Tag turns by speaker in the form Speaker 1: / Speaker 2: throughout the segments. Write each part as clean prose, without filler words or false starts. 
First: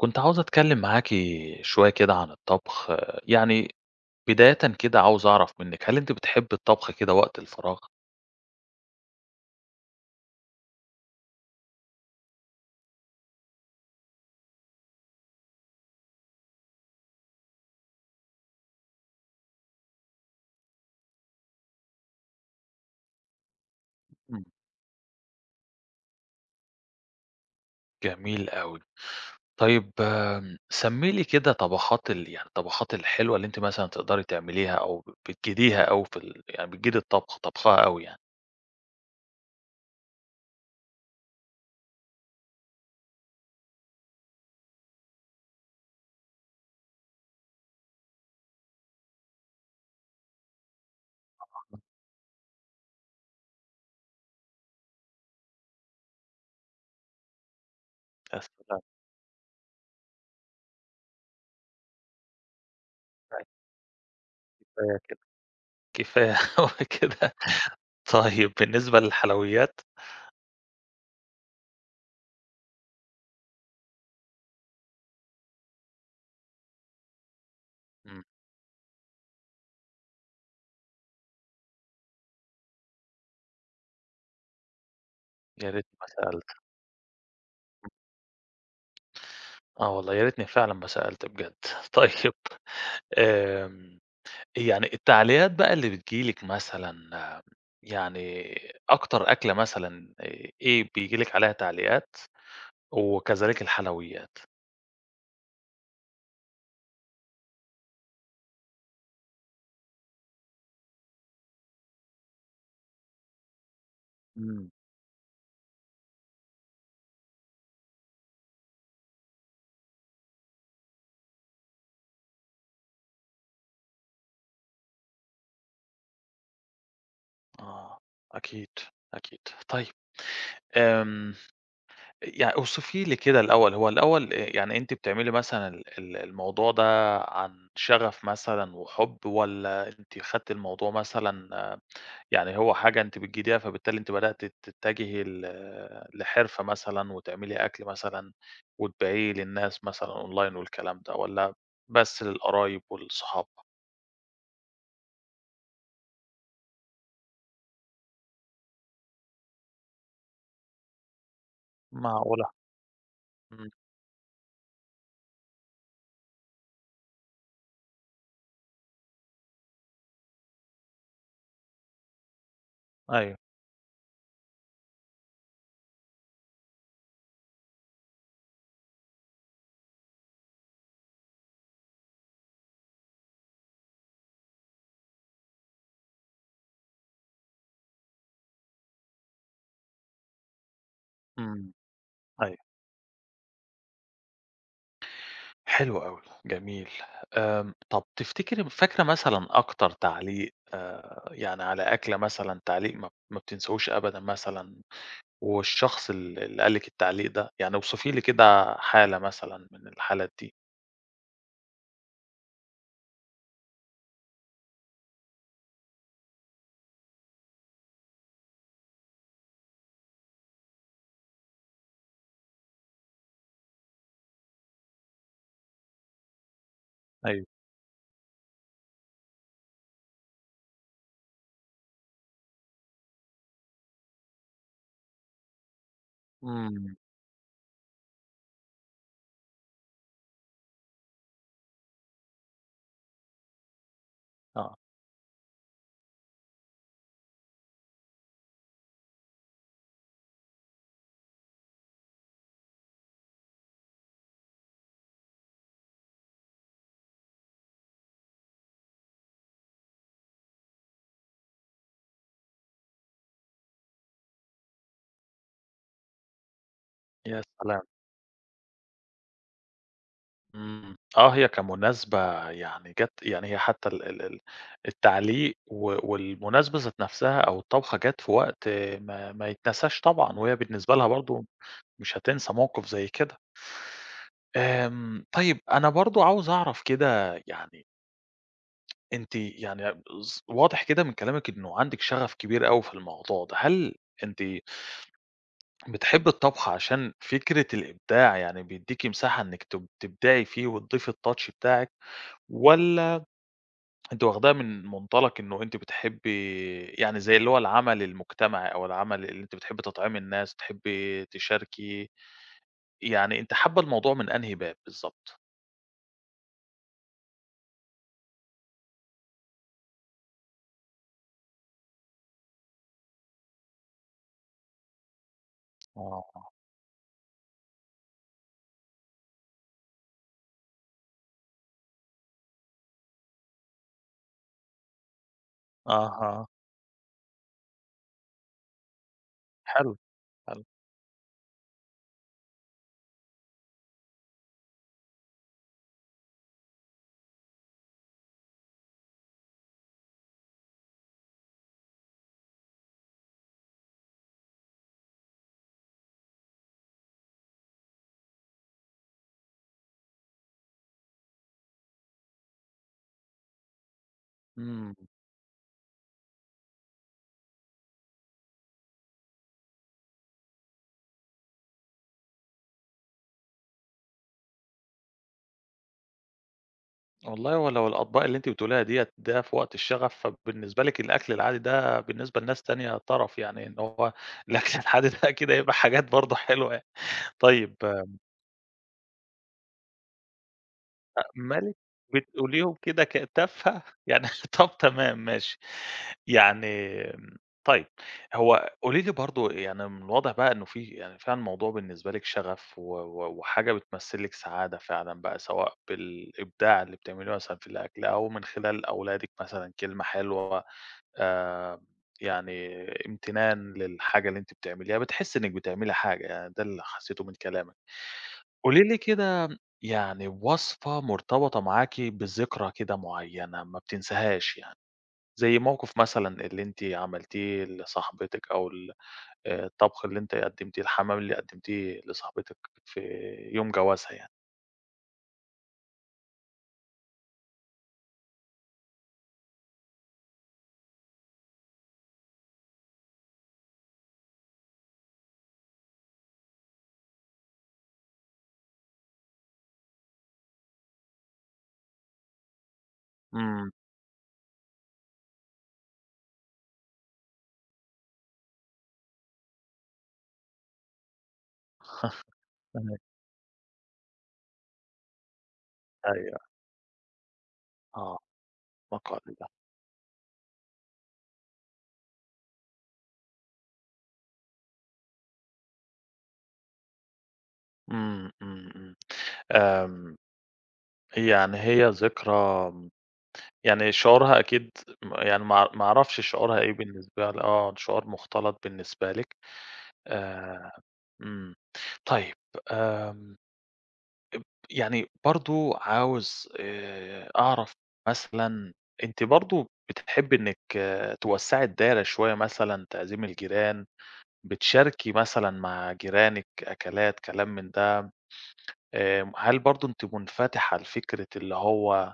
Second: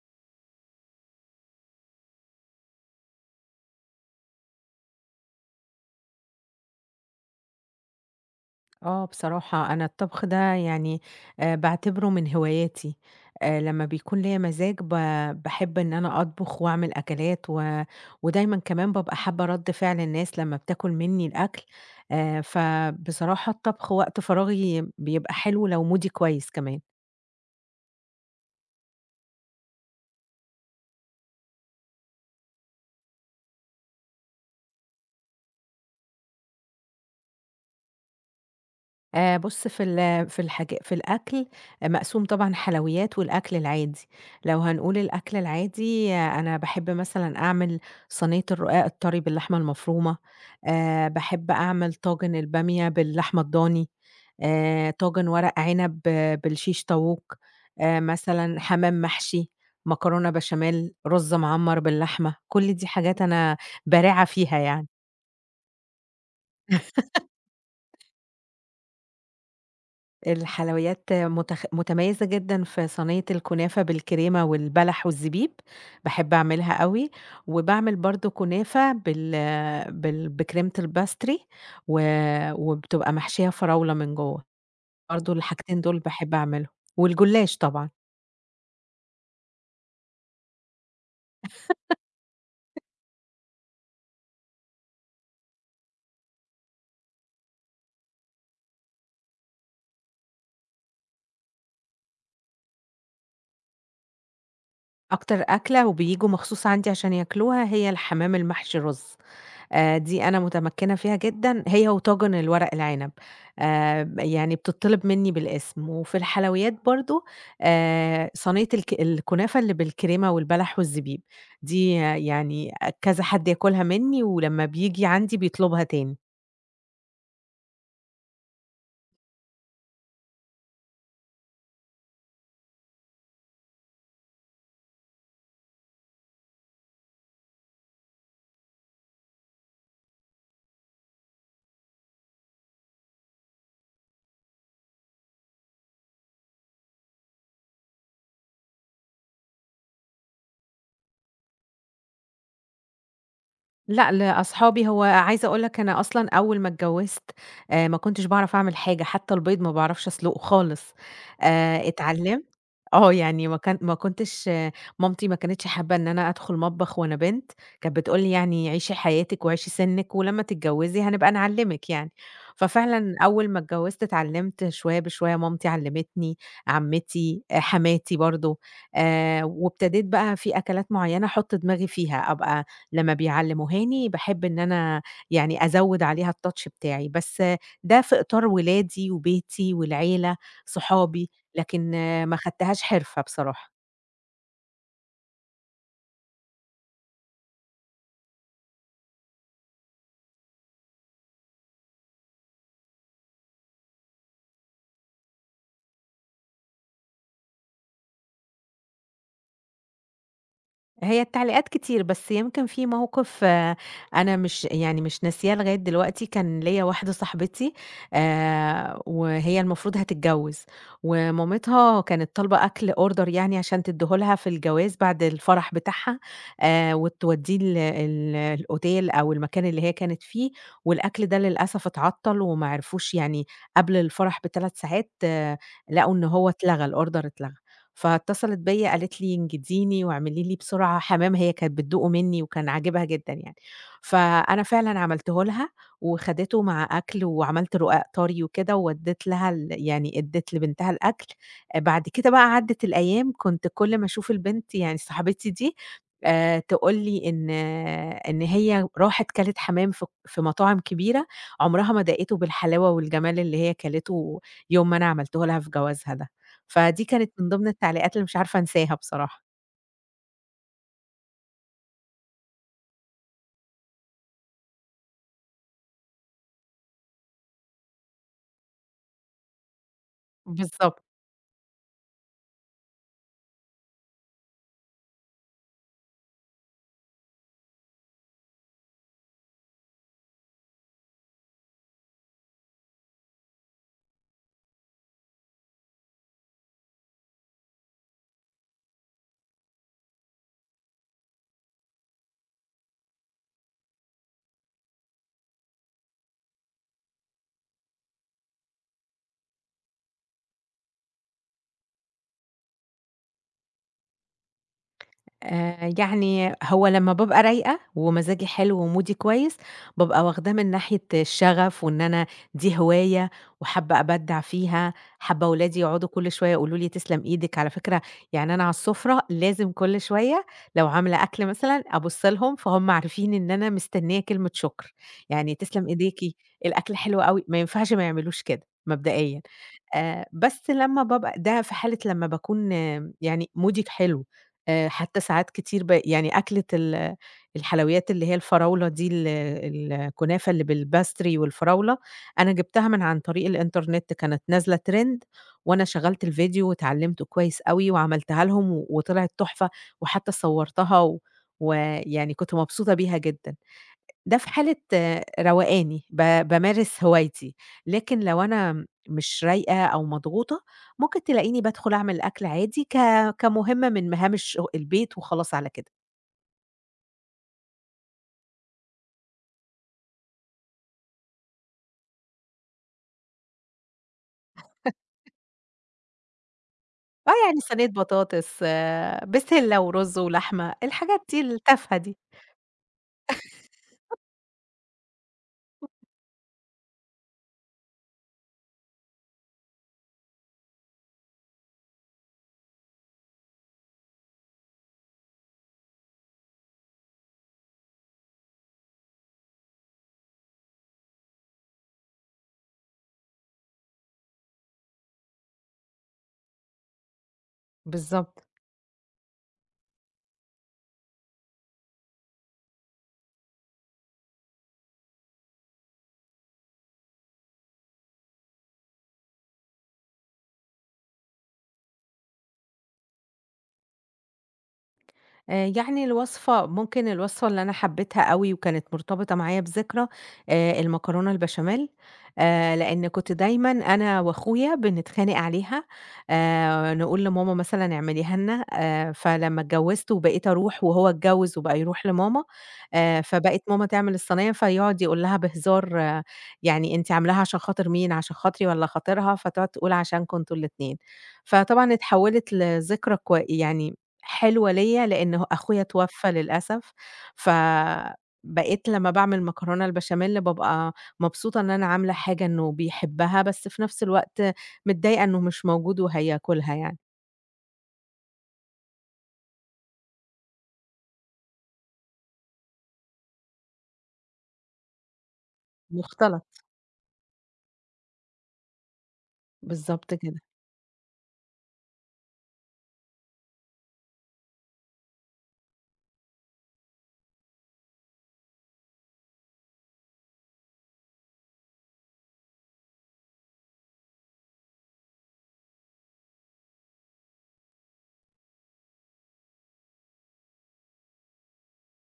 Speaker 1: كنت عاوز أتكلم معاكِ شوية كده عن الطبخ، يعني بدايةً كده عاوز أعرف منِّك هل أنتِ بتحبّي الطبخ كده وقت الفراغ؟
Speaker 2: آه، بصراحة أنا الطبخ ده يعني باعتبره من هواياتي، لمّا بيكون ليّا مزاج. باحب إن أنا أطبخ وأعمل أكلات، ودايمًا كمان بابقى حابة رَد فعل الناس لمّا بتاكل منّي الأكل، فبصراحة الطبخ وقت
Speaker 1: إمم.
Speaker 2: فراغي بيبقى حلو لو مودي كويس كمان.
Speaker 1: جميل أوي. طيب سمّي لي كده طبخات ال يعني الطبخات الحلوة اللي أنتِ مثلًا تقدري تعمليها أو بتجيديها أوي في ال يعني بتجيدي الطبخ، طبخها أوي يعني؟
Speaker 2: بُص في ال في الحاج في الأكل آه، مقسوم طبعًا حلويات والأكل العادي، لو هنقول الأكل العادي آه، أنا باحب مثلًا أعمل صينية الرقاق الطري باللحمة المفرومة، باحب أعمل طاجن البامية باللحمة الضاني، طاجن ورق عنب آه، بالشيش طاووق،
Speaker 1: يا
Speaker 2: مثلًا
Speaker 1: سلام!
Speaker 2: حمام محشي، مكرونة بشاميل، رز معمّر باللحمة، كل دي حاجات
Speaker 1: لأ،
Speaker 2: أنا بارعة فيها يعني.
Speaker 1: كفاية كده. كفاية أوي كده. طيب بالنسبة للحلويات؟
Speaker 2: الحلويات متميزة جدًا في صينية الكنافة بالكريمة والبلح والزبيب، باحب أعملها أوي، وباعمل
Speaker 1: إمم.
Speaker 2: برضه كنافة بال بال بكريمة الباستري و وبتبقى محشية فراولة من جوّه، برضه
Speaker 1: يا
Speaker 2: الحاجتين
Speaker 1: ريتني
Speaker 2: دول
Speaker 1: ما
Speaker 2: باحب
Speaker 1: سألت.
Speaker 2: أعملهم، والجلاش طبعًا.
Speaker 1: آه والله يا ريتني فعلًا ما سألت بجد. طيب، آمم يعني التعليقات بقى اللي بتيجي لِك مثلًا، آه، يعني أكتر أكلة مثلًا إيه بييجي لِك عليها تعليقات، وكذلك الحلويات؟
Speaker 2: أكتر أكلة وبييجوا مخصوص عندي عشان ياكلوها هي الحمام المحشي رز. دي أنا متمكنة فيها جدًا، هي وطاجن الورق العنب، يعني
Speaker 1: إمم.
Speaker 2: بتطلب مني بالاسم، وفي الحلويات برضه صينية الكنافة اللي بالكريمة والبلح والزبيب، دي آه، يعني كذا حد ياكلها مني، ولمّا بييجي عندي بيطلبها تاني.
Speaker 1: آه، أكيد، أكيد. طيب، آمم يعني اوصفي لي كده الأول، هو الأول يعني أنتِ بتعملي مثلًا ال ال الموضوع ده عن شغف مثلًا وحب، والّا أنتِ خدتِ الموضوع مثلًا يعني هو حاجة أنتِ بتجيديها، فبالتالي أنتِ بدأتِ تتجهي لحرفة مثلًا وتعملي أكل مثلًا وتبيعيه للناس مثلًا أونلاين والكلام ده، والّا بس للقرايب والصحاب؟
Speaker 2: لأ، لأصحابي هو عايزة أقول لك أنا أصلًا أول ما اتجوّزت ما كنتش باعرف أعمل حاجة، حتى البيض ما باعرفش أسلقه خالص، اتعلمت
Speaker 1: معقولة!
Speaker 2: آه، يعني
Speaker 1: إمم،
Speaker 2: ما كنتش مامتي ما كانتش حابة إن أنا أدخل مطبخ وأنا بنت، كانت بتقول لي يعني: "عيشي حياتِك وعيشي سِنِّك ولمّا تتجوّزي هنبقى نعلّمِك يعني." ففعلًا
Speaker 1: أيوه،
Speaker 2: أول ما اتجوّزت اتعلمت شوية بشوية، مامتي علّمتني، عمّتي، حماتي برضه، وابتديت بقى في أكلات معيّنة أحُط دماغي فيها، أبقى لمّا بيعلّموهاني باحب إن أنا يعني أزوّد عليها الtouch بتاعي، بس ده في إطار ولادي وبيتي والعيلة، صحابي،
Speaker 1: إمم،
Speaker 2: لكن ما
Speaker 1: أيوه،
Speaker 2: خدتهاش حرفة بصراحة.
Speaker 1: حلو أوي، جميل. آمم، طب تفتكري فاكرة مثلًا أكتر تعليق، على أكلة مثلًا تعليق ما بتنساهوش أبدًا مثلًا، والشخص اللي قال لِك التعليق ده، يعني اوصفي لي كده حالة مثلًا من الحالات دي؟
Speaker 2: هي التعليقات كتير، بس يمكن في موقف آه، أنا مش يعني مش ناسياه لغاية دلوقتي، كان ليّا واحدة صاحبتي وهي المفروض هتتجوّز، ومامتها كانت طالبة أكل order يعني عشان تدّيه لها في الجواز بعد الفرح بتاعها
Speaker 1: أيوه.
Speaker 2: وتودّيه ال ال الأوتيل أو المكان اللي هي كانت فيه. والأكل ده للأسف اتعطّل وما عرفوش يعني قبل الفرح ب3 ساعات آه، لقوا إن هو اتلغى
Speaker 1: إمم.
Speaker 2: الorder اتلغى. فاتصلت بيّا قالت لي: "انجديني واعملي لي بسرعة حمام." هي كانت بتدوقه منّي وكان عاجبها جدًا يعني. فأنا
Speaker 1: آه.
Speaker 2: فعلًا عملته لها وخدته مع أكل وعملت رقاق طري وكده وودّيت لها ال يعني ادّيت لبنتها الأكل. بعد كده بقى عدّت الأيام، كنت كل ما أشوف البنت يعني صاحبتي دي تقول لي إن هي راحت كلت حمام في مطاعم كبيرة، عمرها ما داقته بالحلاوة والجمال اللي هي كلته يوم ما أنا عملته لها في جوازها ده. فدي كانت
Speaker 1: يا
Speaker 2: من ضمن
Speaker 1: سلام!
Speaker 2: التعليقات اللي مش عارفة أنساها بصراحة.
Speaker 1: إمم، آه، هي كمناسبة يعني جات، يعني هي حتى ال ال ال التعليق والمناسبة ذات نفسها أو الطبخة جات في وقت ما يتنساش طبعًا، وهي بالنسبة
Speaker 2: بالضبط.
Speaker 1: لها برضه مش هتنسى موقف زي كده. آمم، طيب أنا برضه عاوز أعرف كده يعني أنتِ يعني واضح كده من كلامِك إنه عندِك شغف كبير أوي في الموضوع ده، هل أنتِ بتحبّي الطبخ عشان فكرة الإبداع، يعني بيدّيكِ مساحة إنِّك تبدعي فيه وتضيفي الtouch بتاعِك، والّا أنتِ واخداها من منطلق إنه أنتِ بتحبّي يعني زي اللي هو العمل المجتمعي، أو العمل اللي أنتِ بتحبّي تطعمي الناس، تحبّي تشاركي، يعني أنتِ حابّة الموضوع من أنهي باب بالضبط؟
Speaker 2: يعني هو لمّا بابقى رايقة ومزاجي حلو ومودي كويس، بابقى واخداه من ناحية الشغف وإن أنا دي هواية وحابة أبدّع فيها، حابة ولادي يقعدوا
Speaker 1: آه،
Speaker 2: كل شوية يقولوا لي تسلم إيدِك، على فكرة يعني أنا على السفرة لازم كل شوية لو عاملة أكل مثلًا أبُص لهم، فهُم عارفين إن أنا مستنية كلمة شكر، يعني تسلم إيديكِ،
Speaker 1: أها،
Speaker 2: الأكل حلو أوي، ما ينفعش ما يعملوش كده مبدئيًا.
Speaker 1: حلو، حلو.
Speaker 2: بس لمّا بابقى ده في حالة لمّا باكون يعني مودي حلو، حتى ساعات كتير يعني أكلة ال الحلويات اللي هي الفراولة دي ال الكنافة اللي بالباستري والفراولة، أنا جبتها من عن طريق الإنترنت كانت نازلة trend وأنا شغّلت الفيديو واتعلّمته كويس أوي وعملتها لهم وطلعت تحفة، وحتى صوّرتها، ويعني كنت مبسوطة بيها جدًا. ده في حالة
Speaker 1: إمم.
Speaker 2: آه، روقاني، بامارس هوايتي، لكن لو أنا مش رايقة أو مضغوطة، ممكن تلاقيني بادخل أعمل أكل عادي كمهمة من مهام البيت وخلاص على كده.
Speaker 1: والله هو لو الأطباق اللي أنتِ بتقوليها ديّة ده في وقت الشغف، فبالنسبة لِك الأكل العادي ده بالنسبة لناس تانية طرف يعني، إن هو الأكل العادي ده أكيد هيبقى حاجات برضه حلوة يعني.
Speaker 2: آه، يعني
Speaker 1: طيب
Speaker 2: صينية
Speaker 1: آه،
Speaker 2: بطاطس، آه، بسلة ورز ولحمة، الحاجات دي
Speaker 1: مالِك
Speaker 2: التافهة دي.
Speaker 1: بتقوليهم كده تافهة يعني. طب تمام ماشي. يعني، آمم، طيب هو قولي لي برضه، يعني من الواضح بقى إنه في يعني فعلًا الموضوع بالنسبة لِك شغف و و وحاجة بتمثّل لِك سعادة فعلًا بقى، سواء بالإبداع اللي بتعمليه مثلًا في الأكل أو من خلال أولادِك مثلًا كلمة حلوة، آآ يعني امتنان للحاجة اللي أنتِ بتعمليها، بتحسّي إنِّك بتعملي حاجة يعني، ده اللي حسّيته من كلامِك.
Speaker 2: بالضبط.
Speaker 1: قولي لي كده يعني وصفة مرتبطة معاكِ بذكرى كده معيّنة ما بتنساهاش يعني، زي موقف مثلًا اللي أنتِ عملتيه لصاحبتِك، أو ال الطبخ اللي أنتِ قدّمتيه، الحمام اللي قدّمتيه لصاحبتِك في يوم جوازها يعني.
Speaker 2: يعني الوصفة اللي أنا حبيتها أوي وكانت مرتبطة معايا بذكرى المكرونة البشاميل، لإن كنت دايمًا أنا وأخويا بنتخانق عليها، نقول لماما مثلًا اعمليها لنا، فلمّا اتجوزت وبقيت أروح وهو اتجوز وبقى يروح لماما، فبقت
Speaker 1: إمم،
Speaker 2: ماما تعمل الصينية فيقعد يقول لها بهزار آه، يعني أنتِ عاملاها عشان خاطر مين، عشان خاطري والّا خاطرها؟ فتقعد تقول عشانكم أنتم الاتنين. فطبعًا اتحولت
Speaker 1: فاهمِك،
Speaker 2: لذكرى يعني حلوة ليّا، لإن أخويا اتوفى
Speaker 1: أيوه،
Speaker 2: للأسف،
Speaker 1: آه،
Speaker 2: فبقيت لمّا
Speaker 1: المقال
Speaker 2: باعمل
Speaker 1: ده.
Speaker 2: مكرونة البشاميل بابقى مبسوطة إن أنا عاملة حاجة إنه بيحبها، بس في نفس الوقت متضايقة إنه مش موجود وهياكلها يعني،
Speaker 1: إمم، إمم، إمم. آمم، يعني هي ذكرى يعني شعورها أكيد، م يعني ما ما أعرفش
Speaker 2: مختلط،
Speaker 1: شعورها إيه بالنسبة ل، آه، شعور مختلط بالنسبة لِك.
Speaker 2: بالضبط كده.
Speaker 1: آآ إمم. طيب آمم، يعني برضه عاوز أعرف مثلًا، أنتِ برضه بتحبّي إنِّك آه، توسّعي الدايرة شوية مثلًا، تعزمي الجيران، بتشاركي مثلًا مع جيرانِك أكلات، كلام من ده، هل برضه أنتِ منفتحة لفكرة اللي هو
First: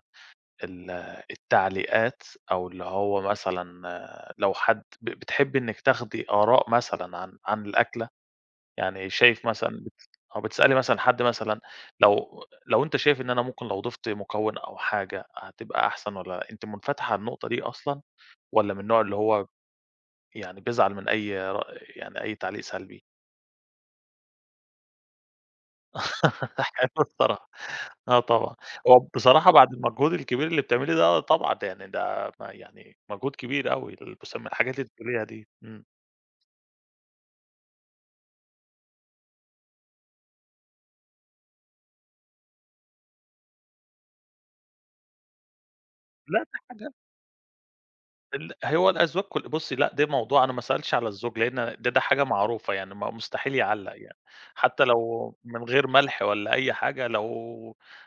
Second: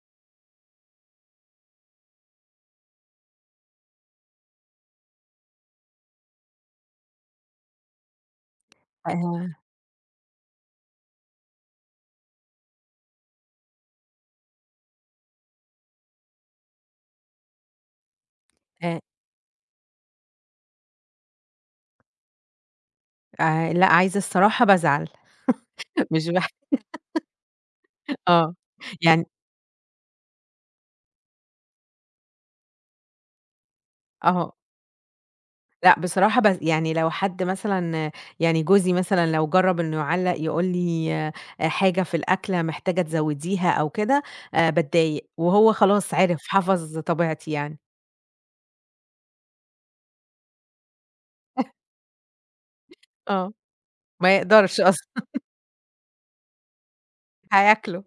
Speaker 1: ال التعليقات، أو اللي هو مثلًا آه، لو حد بتحبّي إنِّك تاخدي آراء مثلًا عن عن الأكلة؟ يعني
Speaker 2: آآ
Speaker 1: شايف مثلًا بت آه، بتسألي مثلًا حد مثلًا، لو أنت شايف إن أنا ممكن لو ضِفت مكوِّن أو حاجة هتبقى أحسن، والّا أنتِ مُنفتحة على النقطة دي أصلًا، والّا من
Speaker 2: آآ
Speaker 1: النوع اللي هو يعني بيزعل من أي رأ يعني أي تعليق سلبي؟
Speaker 2: لأ، عايزة الصراحة بازعل مش باح
Speaker 1: حلو الصراحة، آه
Speaker 2: آه،
Speaker 1: طبعًا. هو
Speaker 2: يعني
Speaker 1: بصراحة بعد المجهود الكبير اللي بتعمليه ده، طبعًا ده يعني ده ما يعني مجهود كبير أوي البُسم
Speaker 2: آه.
Speaker 1: الحاجات اللي بتقوليها دي، إمم.
Speaker 2: لأ، بصراحة بس يعني لو حد مثلًا يعني جوزي مثلًا لو جرّب إنه يعلّق يقول لي حاجة في الأكلة محتاجة تزوّديها أو كده، باتضايق، وهو خلاص عِرف،
Speaker 1: لأ دي حاجة،
Speaker 2: حَفظ طبيعتي يعني،
Speaker 1: هو الأذواق كل بُصّي، لأ ده موضوع أنا ما اسألش على الزوج لإن ده حاجة معروفة يعني، ما
Speaker 2: آه.
Speaker 1: مستحيل يعلّق يعني،
Speaker 2: ما يقدرش
Speaker 1: حتى
Speaker 2: أصلًا
Speaker 1: لو من غير ملح ولا أي حاجة لو
Speaker 2: هياكله.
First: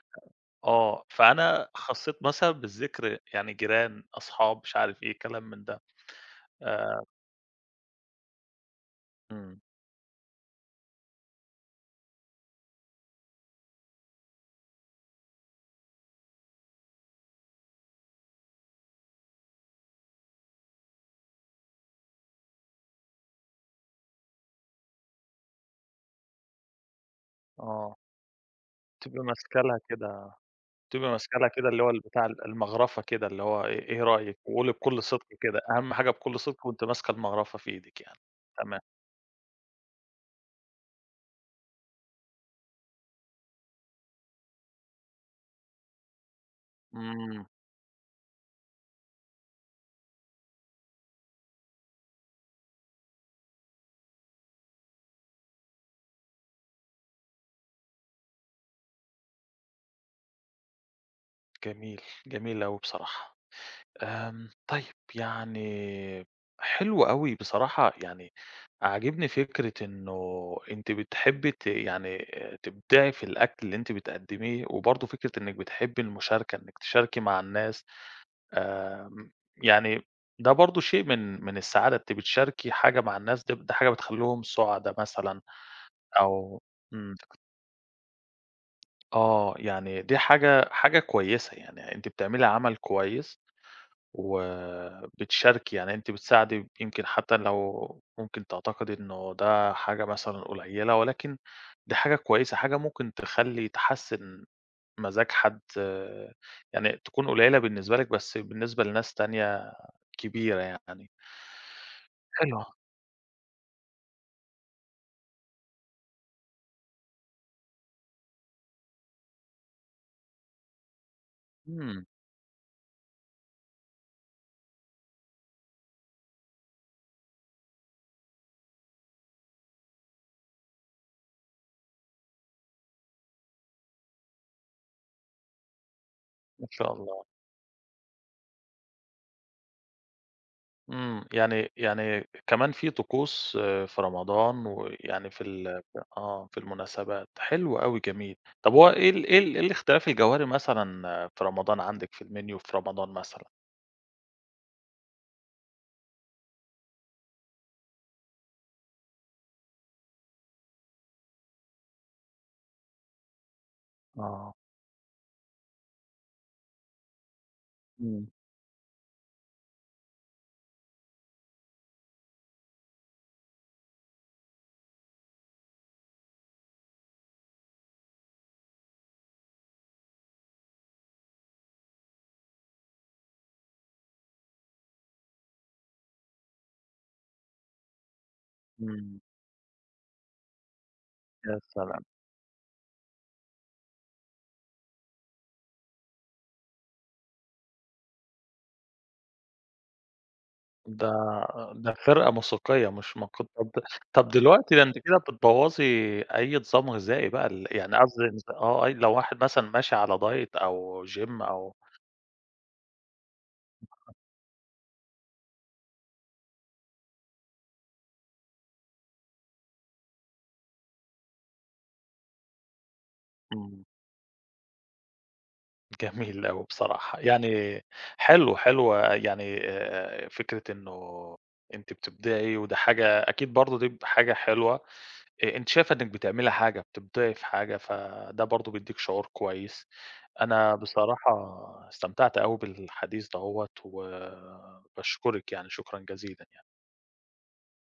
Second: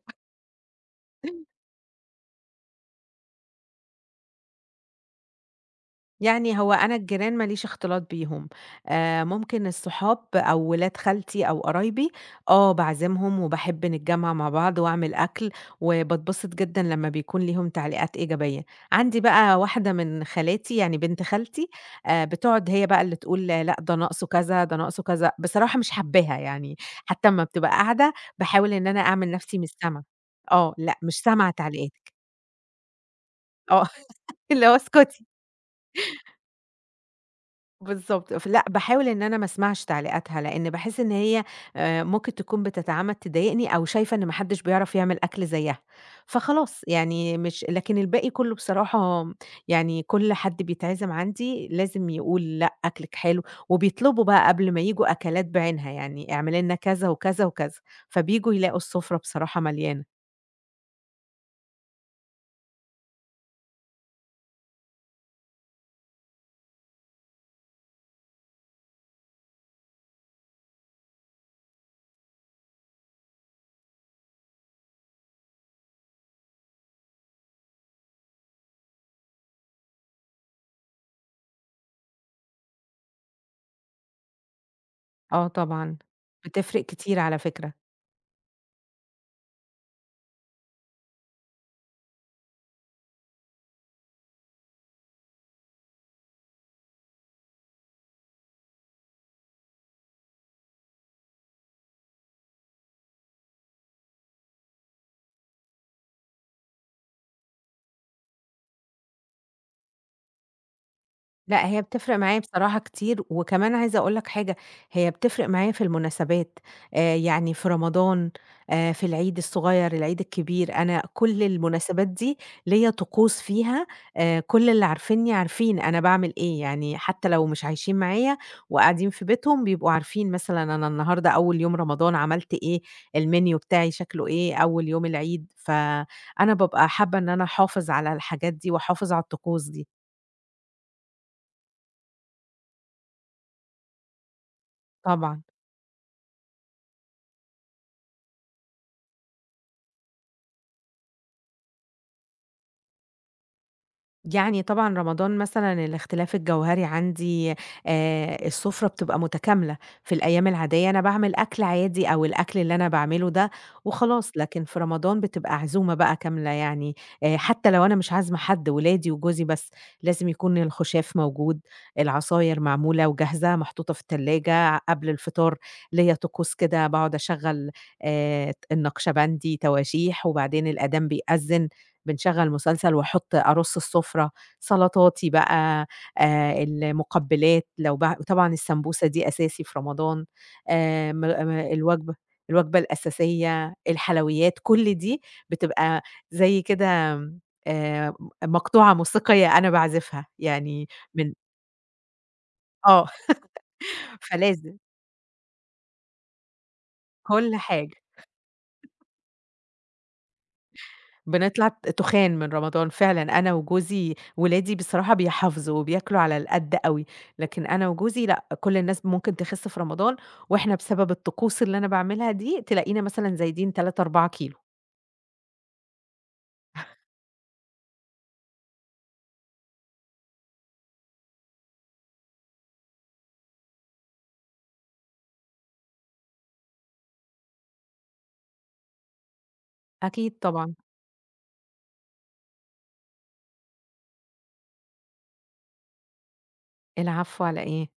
Speaker 1: آه. فأنا خصّيت مثلًا بالذكر يعني جيران، أصحاب، مش عارف إيه، كلام من ده.
Speaker 2: يعني هو أنا
Speaker 1: آآ
Speaker 2: الجيران ما ليش اختلاط بيهم،
Speaker 1: إمم،
Speaker 2: ممكن الصحاب أو ولاد خالتي أو قرايبي، آه باعزمهم وباحب نتجمّع مع بعض وأعمل أكل، وباتبسط جدًا لمّا بيكون ليهم تعليقات إيجابية. عندي بقى واحدة من خالاتي يعني بنت خالتي، بتقعد هي بقى اللي تقول لأ ده ناقصه كذا، ده ناقصه كذا، بصراحة مش حاباها يعني، حتى أمّا بتبقى
Speaker 1: آه.
Speaker 2: قاعدة باحاول إن أنا
Speaker 1: تبقي
Speaker 2: أعمل نفسي
Speaker 1: ماسكة
Speaker 2: مش
Speaker 1: لها
Speaker 2: سامعة.
Speaker 1: كده،
Speaker 2: آه، لأ
Speaker 1: تبقى
Speaker 2: مش
Speaker 1: ماسكة لها
Speaker 2: سامعة
Speaker 1: كده اللي هو
Speaker 2: تعليقاتِك،
Speaker 1: البتاع المَغرفة كده، اللي هو
Speaker 2: آه
Speaker 1: إيه إيه رأيِك؟
Speaker 2: اللي
Speaker 1: وقولي
Speaker 2: هو
Speaker 1: بكل
Speaker 2: اسكتي.
Speaker 1: صدق كده، أهم حاجة بكل صدق وأنتِ ماسكة المَغرفة في إيدِك يعني،
Speaker 2: بالضبط، لأ
Speaker 1: تمام.
Speaker 2: باحاول إن أنا ما اسمعش تعليقاتها، لإن باحس إن هي ممكن تكون بتتعمد تضايقني أو شايفة إن ما حدش بيعرف يعمل أكل زيها، فخلاص يعني
Speaker 1: إمم،
Speaker 2: مش لكن الباقي كله بصراحة يعني كل حد بيتعزم عندي لازم يقول لأ أكلِك حلو، وبيطلبوا بقى قبل ما ييجوا أكلات بعينها، يعني اعملي لنا كذا وكذا وكذا، فبييجوا يلاقوا السفرة بصراحة مليانة.
Speaker 1: جميل، جميل أوي بصراحة. آمم، طيب يعني حلو أوي بصراحة، يعني عاجبني فكرة إنه أنتِ بتحبي يعني تبدعي في الأكل اللي أنتِ بتقدّميه، وبرضه فكرة إنِّك بتحبي المشاركة، إنِّك تشاركي مع الناس. آمم، يعني ده برضه شيء من من السعادة، أنتِ بتشاركي حاجة مع الناس، دي ده حاجة بتخلّيهم سُعدا مثلًا
Speaker 2: آه طبعًا،
Speaker 1: أو
Speaker 2: بتفرق
Speaker 1: إمم،
Speaker 2: كتير على فكرة.
Speaker 1: آه، يعني دي حاجة كويسة، يعني أنتِ بتعملي عمل كويس وبتشاركي، يعني أنتِ بتساعدي، يمكن حتى لو ممكن تعتقدي إنه ده حاجة مثلًا قليلة، ولكن دي حاجة كويسة، حاجة ممكن تخلّي تحسّن مزاج حد، آه، يعني تكون قليلة بالنسبة لِك، بس بالنسبة لناس تانية كبيرة يعني.
Speaker 2: لأ، هي بتفرق معايا
Speaker 1: حلو.
Speaker 2: بصراحة كتير، وكمان عايزة أقول لك حاجة، هي بتفرق معايا في المناسبات، يعني في رمضان، في العيد الصغير، العيد الكبير، أنا كل
Speaker 1: إمم،
Speaker 2: المناسبات دي ليّا طقوس فيها، كل اللي عارفينّي عارفين أنا باعمل إيه، يعني حتى لو مش عايشين معايا وقاعدين في بيتهم بيبقوا عارفين مثلًا أنا النهارده أول يوم رمضان عملت إيه، الmenu بتاعي شكله إيه، أول يوم العيد، فأنا
Speaker 1: ما
Speaker 2: بابقى
Speaker 1: شاء
Speaker 2: حابة
Speaker 1: الله.
Speaker 2: إن أنا أحافظ على الحاجات دي وأحافظ على الطقوس دي،
Speaker 1: إمم، يعني يعني كمان في طقوس آه، في رمضان، ويعني في
Speaker 2: طبعًا.
Speaker 1: ال ف آه، في المناسبات، حلو أوي، جميل. طب هو إيه الاختلاف الجوهري مثلًا آه، في رمضان عندِك في المنيو في رمضان مثلًا؟
Speaker 2: يعني طبعًا رمضان مثلًا الاختلاف الجوهري عندي السفرة بتبقى متكاملة، في الأيام العادية أنا باعمل أكل عادي أو الأكل اللي أنا باعمله ده وخلاص،
Speaker 1: آه،
Speaker 2: لكن في رمضان بتبقى عزومة بقى كاملة يعني حتى لو أنا مش
Speaker 1: إمم،
Speaker 2: عازمة حد ولادي وجوزي بس، لازم يكون الخُشاف موجود، العصاير معمولة وجاهزة محطوطة في التلاجة، قبل الفطار ليّا طقوس كده باقعد أشغّل النقشبندي، تواشيح، وبعدين الأذان بيأذن، بنشغّل مسلسل وأحُط أرُص السُفرة، سلطاتي بقى، المُقبّلات لو باع وطبعًا السمبوسة
Speaker 1: إمم،
Speaker 2: دي أساسي في رمضان، م م
Speaker 1: يا سلام!
Speaker 2: الوجبة الوجبة الأساسية، الحلويات، كل دي بتبقى زي كده آآ مقطوعة موسيقية أنا باعزفها، يعني
Speaker 1: ده
Speaker 2: من
Speaker 1: ده خرقة موسيقية
Speaker 2: آه،
Speaker 1: مش مقو طب. طب دلوقتي
Speaker 2: فلازم
Speaker 1: ده أنتِ كده بتبوظي أي نظام غذائي بقى
Speaker 2: كل
Speaker 1: ال يعني
Speaker 2: حاجة.
Speaker 1: قصدي نظ آه، أي لو واحد مثلًا ماشي على diet أو gym
Speaker 2: بنطلع
Speaker 1: أو
Speaker 2: تخان من رمضان فعلًا، أنا وجوزي ولادي بصراحة بيحافظوا وبياكلوا على القد أوي، لكن أنا وجوزي لأ، كل الناس ممكن تخس في رمضان، وإحنا بسبب الطقوس اللي أنا باعملها دي تلاقينا مثلًا زايدين
Speaker 1: إمم.
Speaker 2: 3، 4 كيلو.
Speaker 1: جميل أوي بصراحة، يعني حلو، حلوة يعني فكرة إنه أنتِ بتبدعي وده حاجة أكيد برضه دي حاجة حلوة، أنتِ شايفة إنِّك بتعملي حاجة، بتبدعي في حاجة، فده برضه بيديك شعور كويس.
Speaker 2: أكيد
Speaker 1: أنا
Speaker 2: طبعًا،
Speaker 1: بصراحة استمتعت أوي بالحديث دوّة، وباشكرِك يعني شكرًا جزيلًا يعني.
Speaker 2: العفو على إيه؟